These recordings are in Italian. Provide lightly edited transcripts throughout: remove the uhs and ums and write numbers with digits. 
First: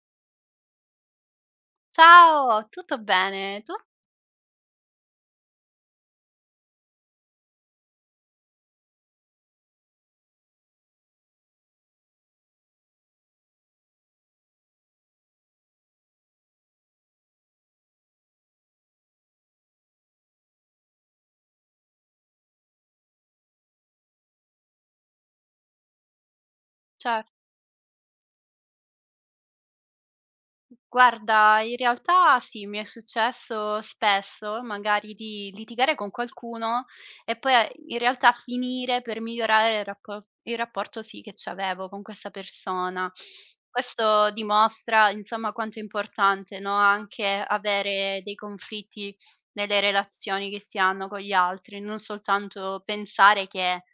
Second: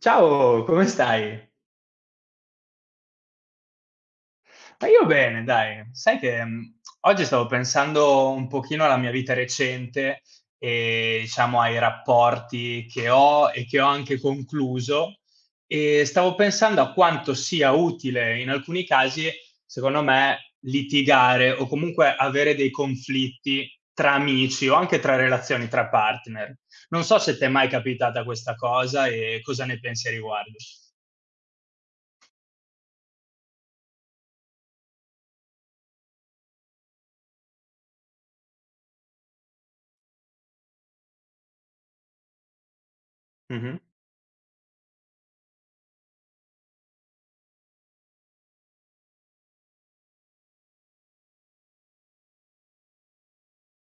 Ciao, come stai? Ciao, tutto bene? Tu? Ma io bene, dai. Sai che, oggi stavo pensando un pochino alla mia vita recente e diciamo ai rapporti che ho e che ho anche concluso, e stavo pensando a quanto sia utile in alcuni casi, secondo me, litigare o comunque avere dei conflitti tra amici o anche tra relazioni tra partner. Non so Certo. se t'è mai capitata questa cosa e cosa ne pensi a riguardo. Guarda, in realtà sì, mi è successo spesso magari di litigare con qualcuno e poi a in realtà finire per migliorare il rapporto sì, che c'avevo con questa persona. Mh-mh, Questo dimostra, insomma, quanto è importante, no, anche avere dei conflitti nelle relazioni che si hanno con gli altri, non soltanto pensare che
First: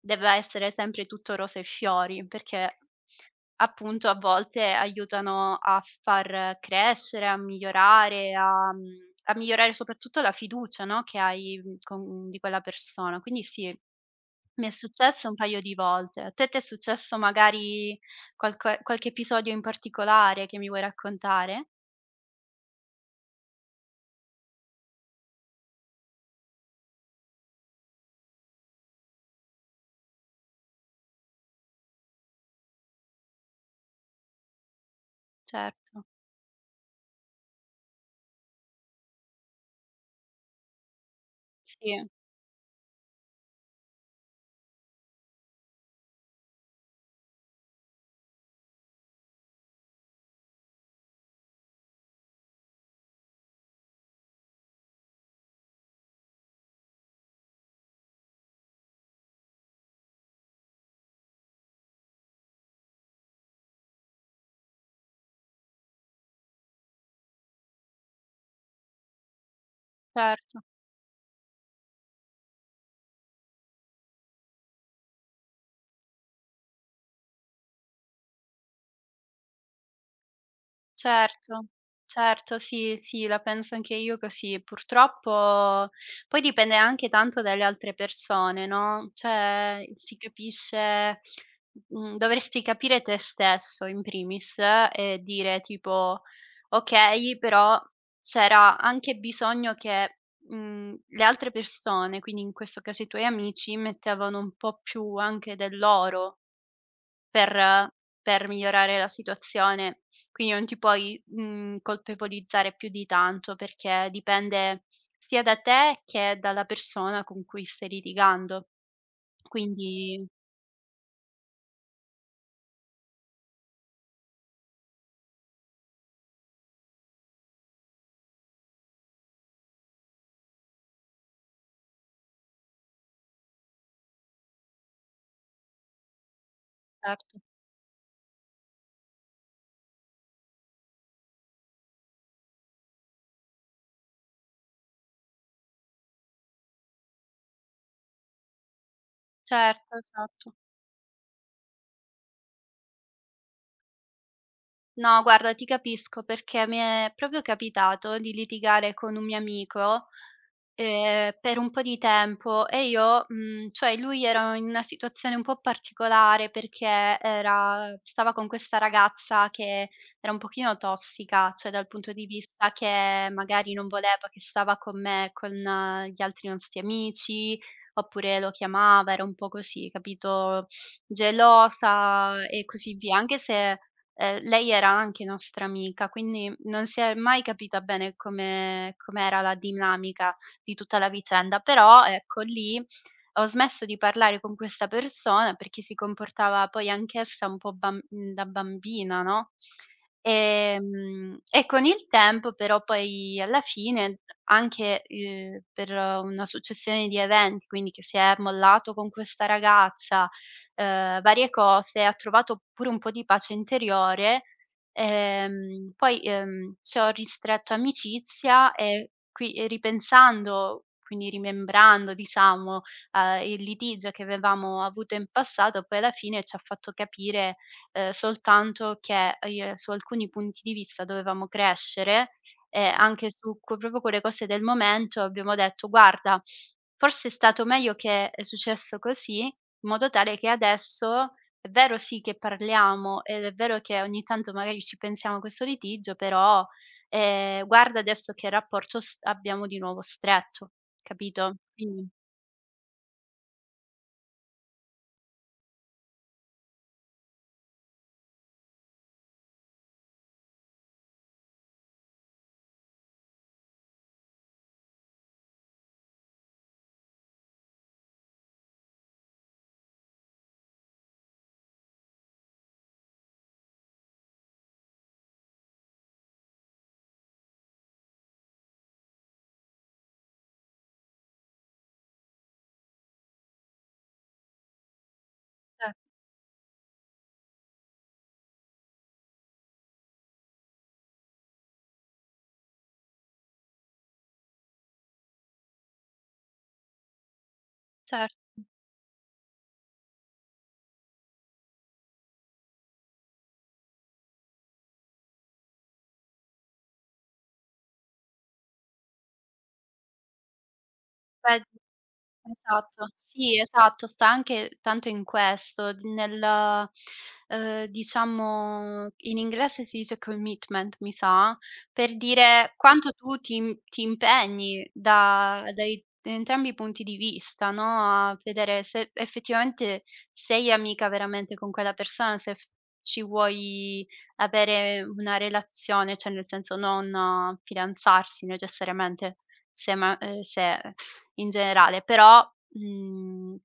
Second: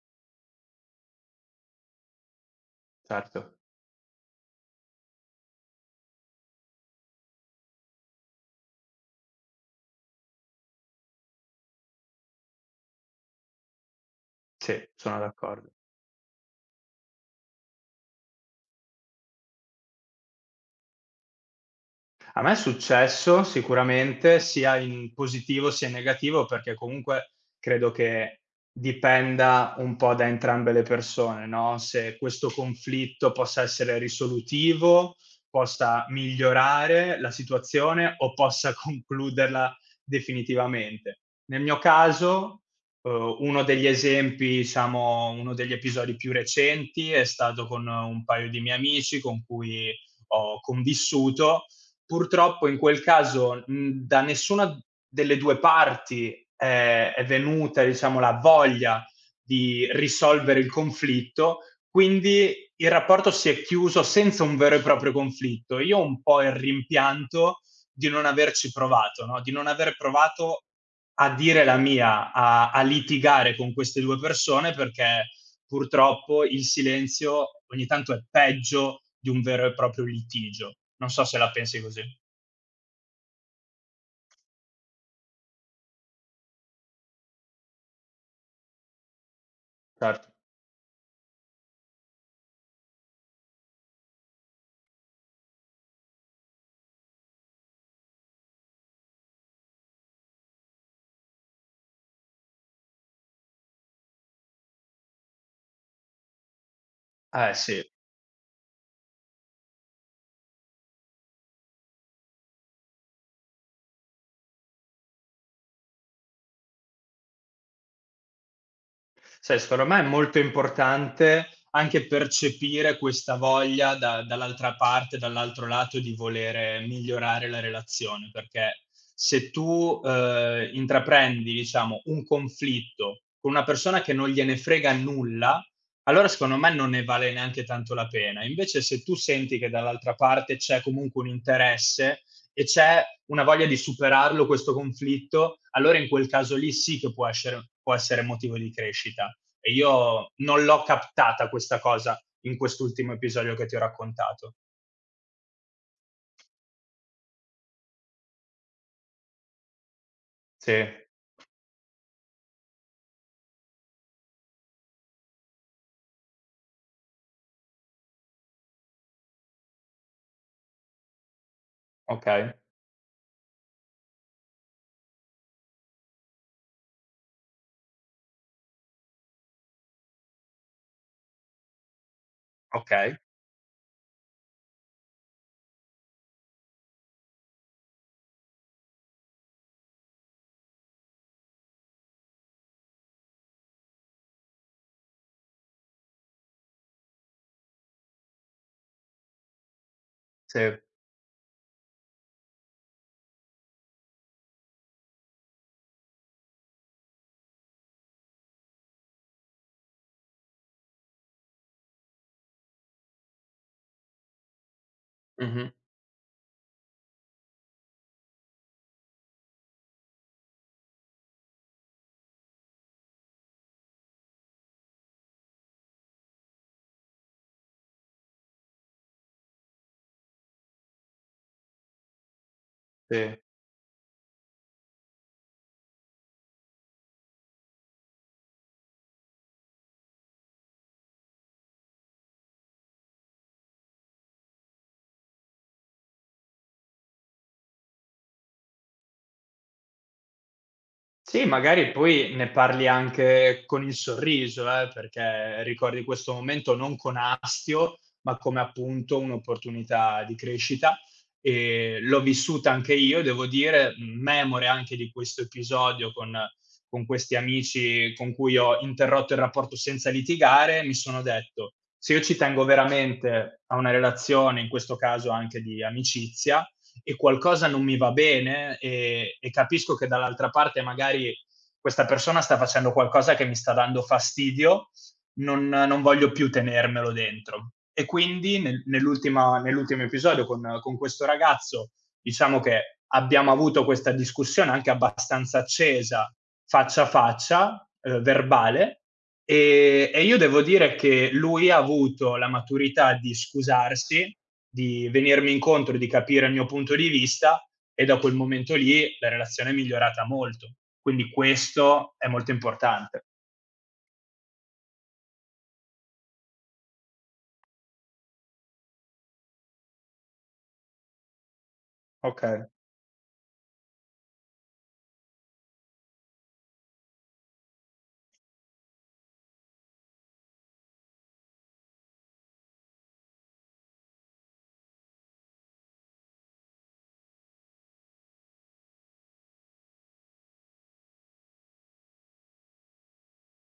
debba essere sempre tutto rose e fiori, perché certo. Appunto, a volte aiutano a far crescere, a migliorare, a migliorare soprattutto la fiducia, no, che hai, con di quella persona. Quindi sì, mi è Sì, sono successo un paio d'accordo. di volte. A te t'è successo magari qualco qualche episodio in particolare che mi vuoi raccontare? A me è successo sicuramente, sia in positivo sia in negativo, perché comunque credo che dipenda un po' da entrambe le persone, no, se questo conflitto possa essere risolutivo, Certo, possa migliorare la situazione o possa concluderla definitivamente. Nel mio sì, caso, uno degli esempi, diciamo uno degli episodi più recenti è stato con un paio di miei amici con cui ho convissuto. Purtroppo in quel caso da nessuna delle due parti è venuta diciamo, la voglia di risolvere il conflitto, quindi il rapporto si è chiuso senza un vero e proprio conflitto. Io ho un po' il rimpianto di non averci provato, no? Di non aver provato certo. a dire la mia, a litigare con queste due persone perché purtroppo il silenzio ogni tanto è peggio di un vero e proprio litigio. Non so se la Certo, pensi così. certo, sì, sì, la penso anche io così. Purtroppo poi dipende anche tanto dalle altre persone, no, cioè si Certo. capisce dovresti capire te stesso in primis e dire tipo: "Okay, però c'era anche bisogno che, le altre persone, quindi in questo caso i tuoi amici, mettevano un po' più anche del loro." Sì. Per per migliorare la situazione. Quindi non ti puoi, colpevolizzare più di tanto, perché dipende sia da te che dalla persona con cui stai litigando. Sai, secondo me è Quindi molto importante anche percepire questa voglia da dall'altra parte, dall'altro lato di volere migliorare la relazione, perché se tu, intraprendi, diciamo, un conflitto con una persona che non gliene frega nulla, allora secondo me non ne vale certo, neanche tanto la pena. Invece se tu senti che dall'altra parte c'è comunque un interesse, e c'è una voglia di superarlo questo conflitto, allora in quel caso lì sì che può essere motivo di crescita. E certo, io esatto. non l'ho captata questa cosa in quest'ultimo episodio che ti ho raccontato. No, guarda, ti capisco perché mi è proprio capitato di litigare con un mio amico, Sì, per un po' di tempo e io, cioè lui era in una situazione un po' particolare perché era stava con questa ragazza che era un pochino tossica, cioè dal punto ok. di vista che magari non voleva che stava con me, con gli altri nostri amici, oppure lo chiamava, era un po' così, capito, gelosa e così via, Ok? anche se lei era anche nostra amica, quindi non si è mai capita bene come com'era la dinamica di tutta la vicenda, però ecco lì ho smesso di parlare con questa persona perché si comportava poi anch'essa un po' da bambina, no, Sì. E con il tempo però poi alla fine anche, per una successione di eventi, quindi che si è mollato con questa ragazza, varie cose, ha trovato pure un po' di pace interiore. Mhm. Poi ci ho ristretto amicizia e qui e ripensando, quindi rimembrando diciamo, il litigio che avevamo avuto in passato, poi alla fine ci ha fatto capire, soltanto che, su alcuni punti di vista dovevamo crescere e anche Sì. su que proprio quelle cose del momento abbiamo detto: "Guarda, forse è stato meglio che è successo così", in modo tale che adesso è vero sì che parliamo ed è vero che ogni tanto magari ci pensiamo a questo litigio, però, guarda adesso che rapporto s abbiamo di nuovo stretto, Sì, capito? magari Quindi poi ne parli anche con il sorriso, perché ricordi questo momento non con astio, ma come appunto un'opportunità di crescita. L'ho vissuta anche io, devo dire, memore anche di questo episodio con questi amici con cui ho interrotto il rapporto senza litigare, mi sono detto: "Se io ci tengo veramente a una relazione, in questo caso anche di amicizia, e qualcosa non mi va bene e capisco che dall'altra parte magari questa persona sta facendo qualcosa che mi sta dando fastidio, non, eh, non voglio più tenermelo dentro. E quindi nel, nell'ultima, nell'ultimo episodio con questo ragazzo diciamo che abbiamo avuto questa discussione anche abbastanza accesa, faccia a faccia, certo. verbale, e io devo dire che lui ha avuto la maturità di scusarsi, di venirmi incontro, di capire il mio punto di vista e da quel momento lì la relazione è migliorata molto. Quindi Vedi. questo è molto Esatto, importante." sì, esatto, sta anche tanto in questo, nel, diciamo in inglese si dice commitment mi sa, per Ok, dire quanto tu ti impegni da dai entrambi i punti di vista, no, a vedere se effettivamente sei amica veramente con quella persona, se f ci vuoi avere una relazione, cioè nel senso non fidanzarsi necessariamente se in generale, però, mhmm,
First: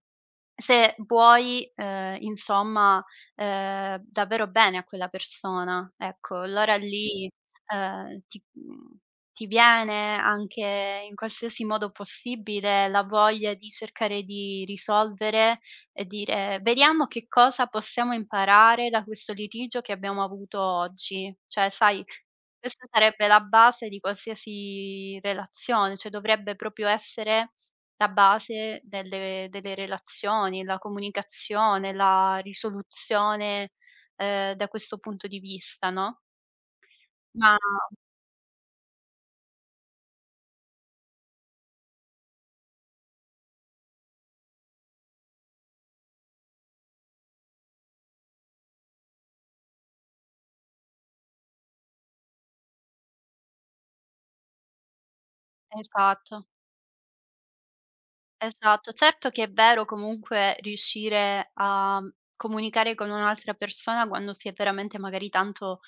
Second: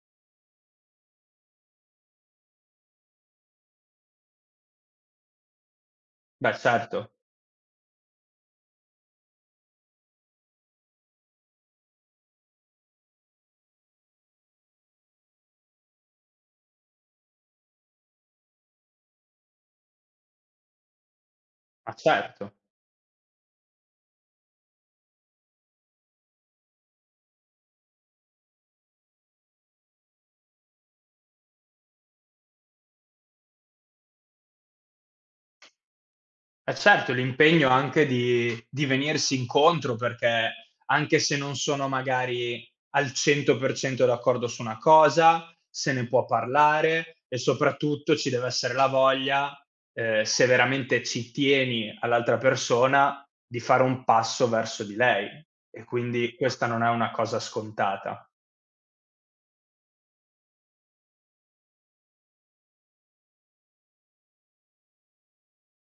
se vuoi, insomma, davvero bene a quella persona, ecco, beh allora certo, lì, ehm, ti mhmm, ti viene anche in qualsiasi modo possibile la voglia di cercare di risolvere e dire: "Vediamo che cosa possiamo imparare da questo litigio che abbiamo avuto oggi". Cioè ma sai, certo. questa sarebbe la base di qualsiasi relazione, cioè dovrebbe proprio essere la base delle relazioni, la comunicazione, la risoluzione, da questo punto di vista, no, Eh certo, ma l'impegno anche di venirsi incontro, perché anche se non sono magari al 100% d'accordo su una cosa, se ne può parlare e soprattutto ci deve essere la voglia, se veramente ci tieni all'altra persona, di fare un passo verso di lei. E quindi esatto, questa non è una cosa scontata. esatto. Certo che è vero comunque riuscire a comunicare con un'altra persona quando si è veramente magari tanto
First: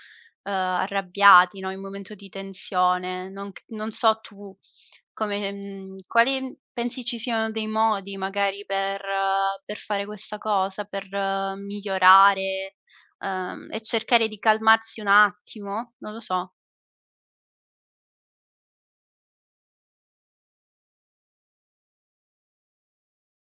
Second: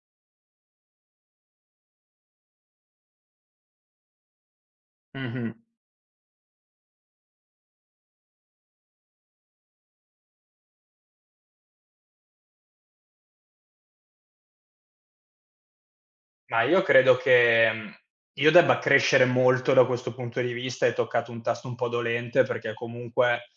arrabbiati, no, in un momento di tensione. Non so tu come Mh-mh. Quali pensi ci siano dei modi magari per fare questa cosa, per migliorare, e cercare di calmarsi un attimo? Non lo so. Ma io credo che, io debba crescere molto da questo punto di vista. Hai toccato un tasto un po' dolente, perché comunque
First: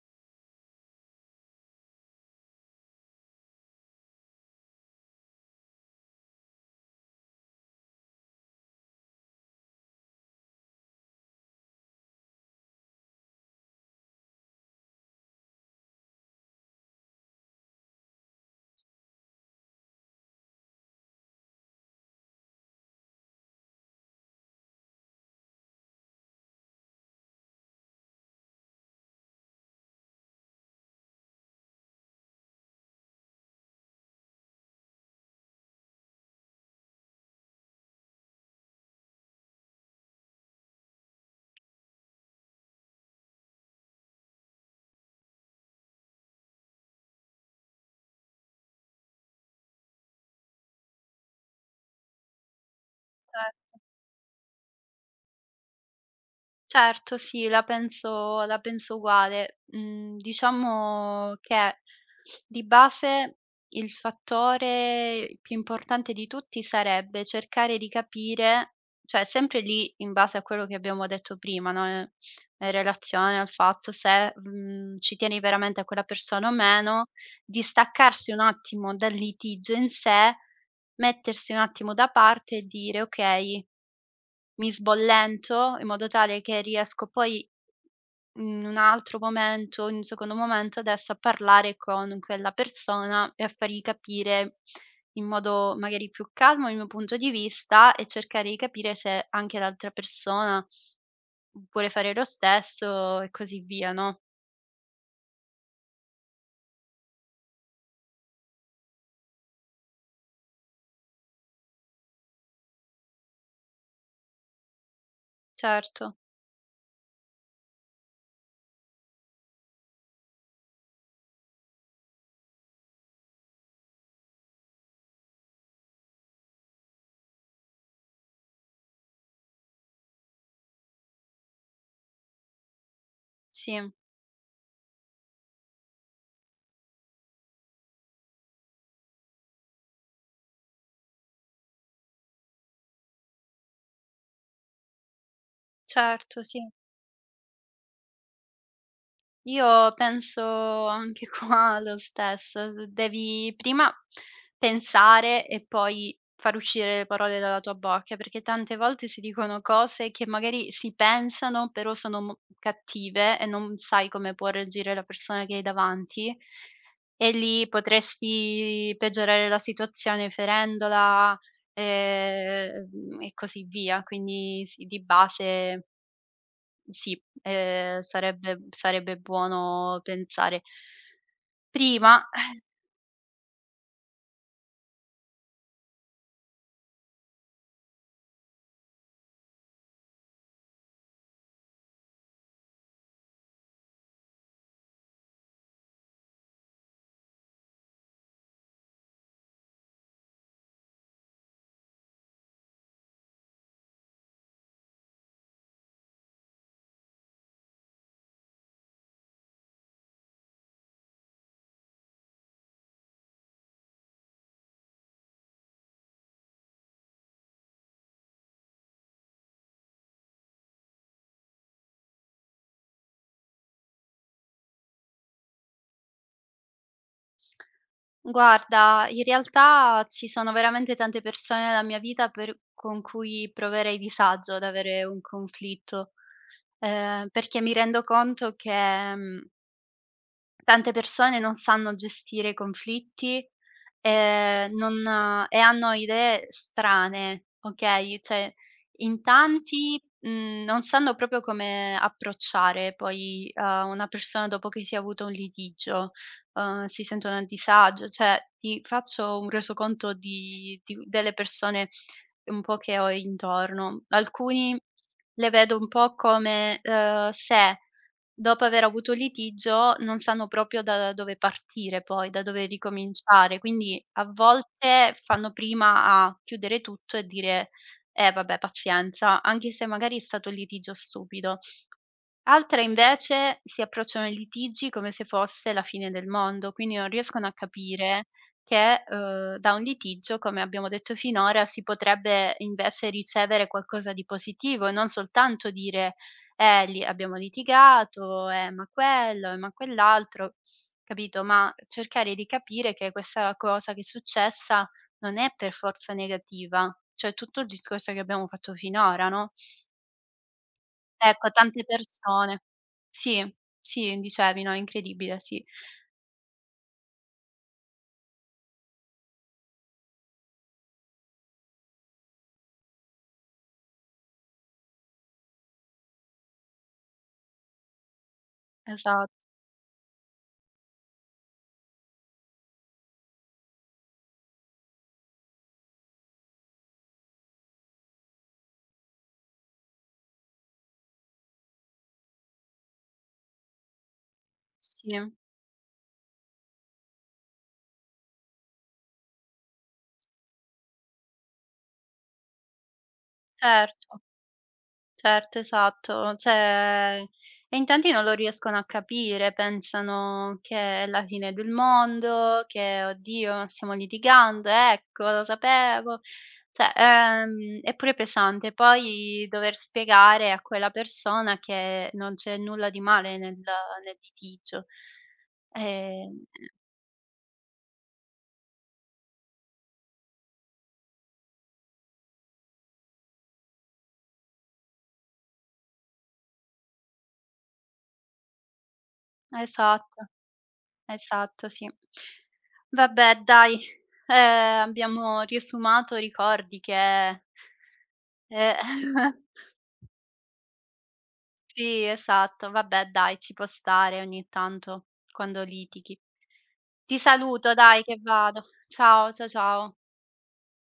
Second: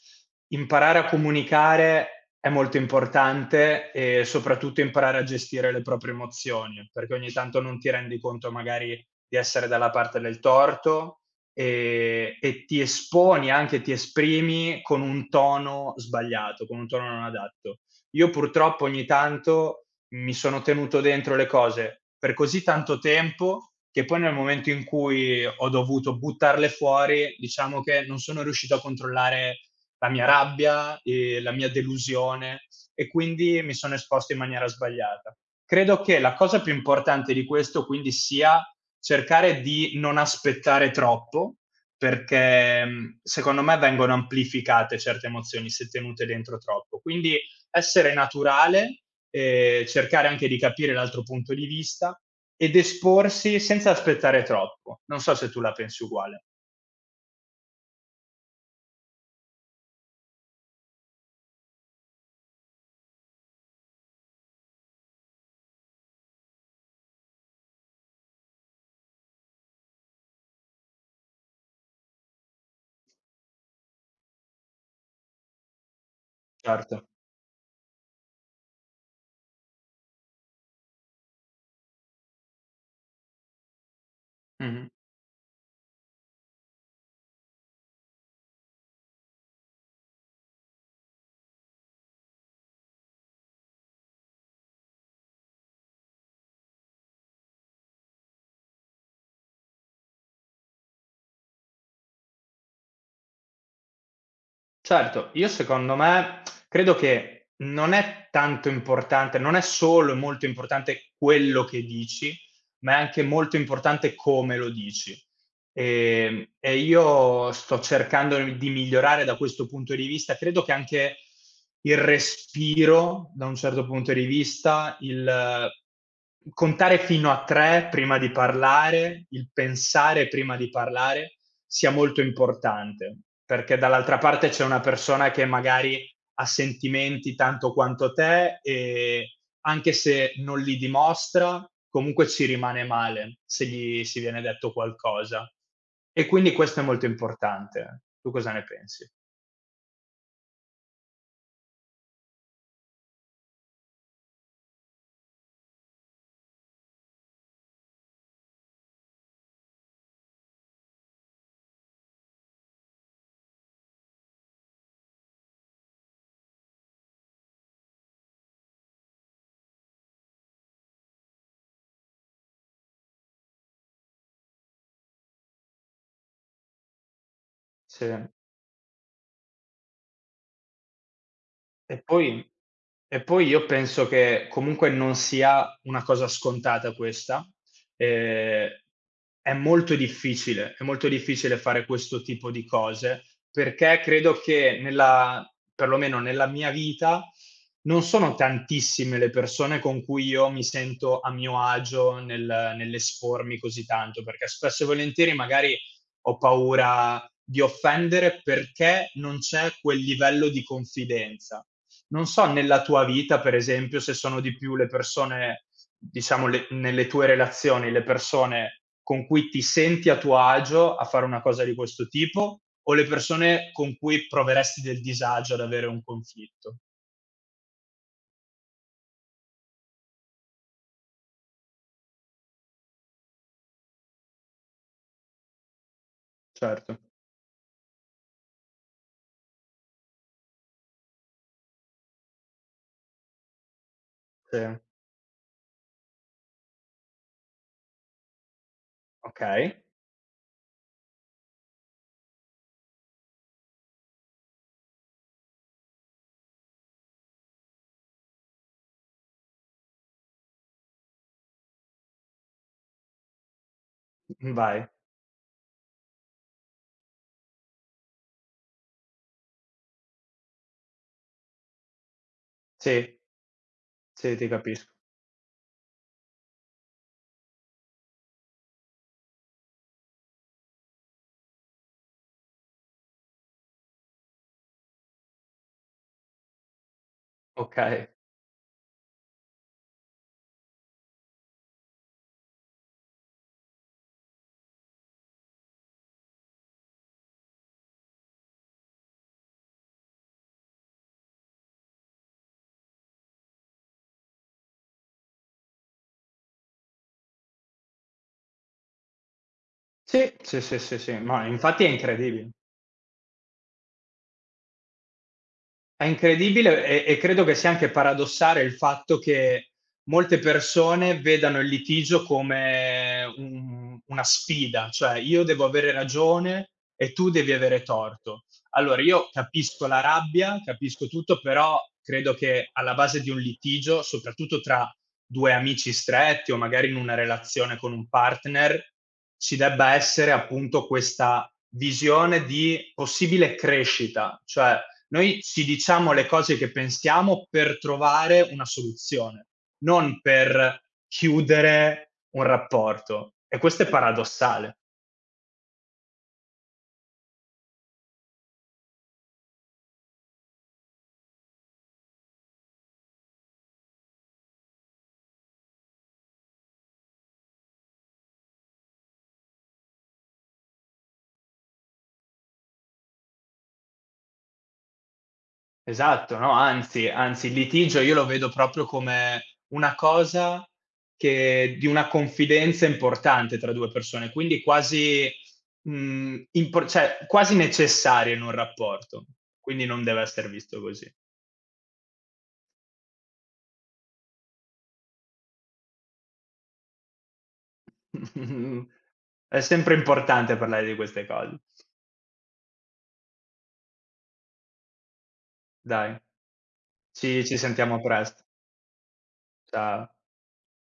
imparare a comunicare è molto importante e soprattutto imparare a gestire le proprie emozioni, perché ogni tanto non ti rendi conto magari di essere dalla parte del torto, e ti esponi, anche ti esprimi con un tono sbagliato, con un tono non adatto. Io purtroppo ogni tanto mi sono tenuto dentro le cose per così tanto tempo che poi nel momento in cui ho dovuto buttarle fuori, diciamo che non sono riuscito a controllare la mia rabbia, la mia delusione e quindi mi sono esposto in maniera sbagliata. Credo che la cosa più importante di questo quindi sia cercare di non aspettare troppo, perché secondo me vengono amplificate certe emozioni se tenute dentro troppo. Quindi essere naturale, cercare anche di capire l'altro punto di vista ed esporsi senza aspettare troppo. Non so se tu la pensi uguale. Certo, sì, la penso uguale. Mhmm, diciamo che di base il fattore più importante di tutti sarebbe cercare di capire, cioè sempre lì in base a quello che abbiamo detto prima, no, in relazione al fatto se, ci tieni veramente a quella persona o Certo. meno, distaccarsi un attimo dal litigio in sé, mettersi un attimo da parte e dire: "Okay, mi Mhm. sbollento in modo tale che riesco poi in un altro momento, in un secondo momento adesso a parlare con quella persona e a fargli capire in modo magari più calmo il mio punto di vista e cercare di capire se anche l'altra persona vuole fare lo stesso e così via, no". Certo, io secondo me credo che non è tanto importante, non è solo molto importante quello che dici, ma è anche molto importante come lo dici. Certo, E io sto cercando di migliorare da questo punto di vista. Credo che anche il respiro, da un certo punto di vista, il contare fino a 3 prima di parlare, il pensare prima di parlare, sia molto importante, perché sì, dall'altra parte c'è una persona che magari ha sentimenti tanto quanto te e anche se non li dimostra, comunque ci rimane male se gli si viene detto qualcosa. E certo, quindi sì. questo è molto importante. Tu cosa ne pensi? Io penso anche qua lo stesso, d devi prima pensare e poi far uscire le parole dalla tua bocca, perché tante volte si dicono cose che magari si pensano, però sono mo cattive e non sai come può reagire la persona che hai davanti e lì potresti peggiorare la situazione ferendola, e così via. Quindi sì, di base sì, ehm, Se sarebbe sarebbe buono pensare. e Prima, poi e poi io penso che comunque non sia una cosa scontata questa. Ehm, è molto difficile fare questo tipo di cose, perché credo che nella perlomeno nella mia vita, non sono tantissime le persone con cui io mi sento a mio agio nel nell'espormi così tanto, perché spesso e volentieri magari ho paura di offendere perché non c'è quel livello di confidenza. Non so nella tua vita, per esempio, se sono di più le persone diciamo le nelle tue relazioni, le persone con cui ti senti a tuo agio a fare una cosa di questo tipo, o le persone con cui proveresti del disagio ad avere un conflitto. guarda, in realtà ci sono veramente tante persone nella mia vita per con cui proverei disagio ad avere un conflitto, Certo, perché mi rendo conto che, mhmm. Tante persone non sanno gestire i conflitti, sì, non e hanno idee strane, okay, cioè in okay, tanti, non sanno proprio come approcciare poi, una persona dopo che si è avuto un litigio, si sentono a disagio. Cioè ti faccio un resoconto di delle persone un po' che ho intorno. Alcuni vai. le vedo un po' come, se dopo aver avuto il litigio non sanno proprio da dove partire poi, da dove Sì, ricominciare, quindi a sì, ti capisco. volte fanno prima a chiudere tutto e dire: "Eh vabbè pazienza", anche se magari è stato un litigio stupido. Altre invece si approcciano ai litigi come se fosse la fine del mondo, quindi non riescono a Okay. capire che, da un litigio, come abbiamo detto finora, si potrebbe invece ricevere qualcosa di positivo e non soltanto dire: lì abbiamo litigato, ma quello, ma quell'altro", capito, ma cercare di capire che questa cosa che è successa non è per forza negativa, cioè tutto il discorso che abbiamo fatto finora, no? Sì, sì, sì, sì, sì, ma Ecco, infatti tante è incredibile. persone. Sì, sì, dicevi, no, incredibile, sì. È incredibile e credo che sia anche paradossale il fatto che molte persone vedano il litigio come un una sfida, cioè: "Io devo avere ragione e tu devi avere torto." Allora io Esatto, capisco la rabbia, capisco tutto, però credo che alla base di un litigio, soprattutto tra 2 amici stretti o magari in una relazione con un partner, ci debba essere appunto questa visione di possibile crescita, cioè sì. noi ci diciamo le cose che pensiamo per trovare una soluzione, non per chiudere un rapporto. E questo è Certo, paradossale. certo, esatto. Cioè e in tanti non lo riescono a capire, pensano che è la fine del mondo, che: "Oddio, ma stiamo litigando, ecco, lo sapevo." Cioè, è pure pesante poi dover spiegare a quella persona che non c'è nulla di male nel litigio. Esatto, Ehm. no? Anzi, anzi, il litigio io lo vedo proprio come una cosa che, di una confidenza importante tra due persone, quindi quasi, impor- cioè, quasi necessaria in un rapporto. Quindi non deve Esatto, essere visto così. esatto, sì. Vabbè dai, abbiamo riesumato ricordi che eh, È sempre importante parlare di queste cose. sì, esatto, vabbè dai, ci può stare ogni tanto quando Dai. litighi. Ti Ci ci saluto sentiamo dai che presto. vado. Ciao, ciao. Ciao.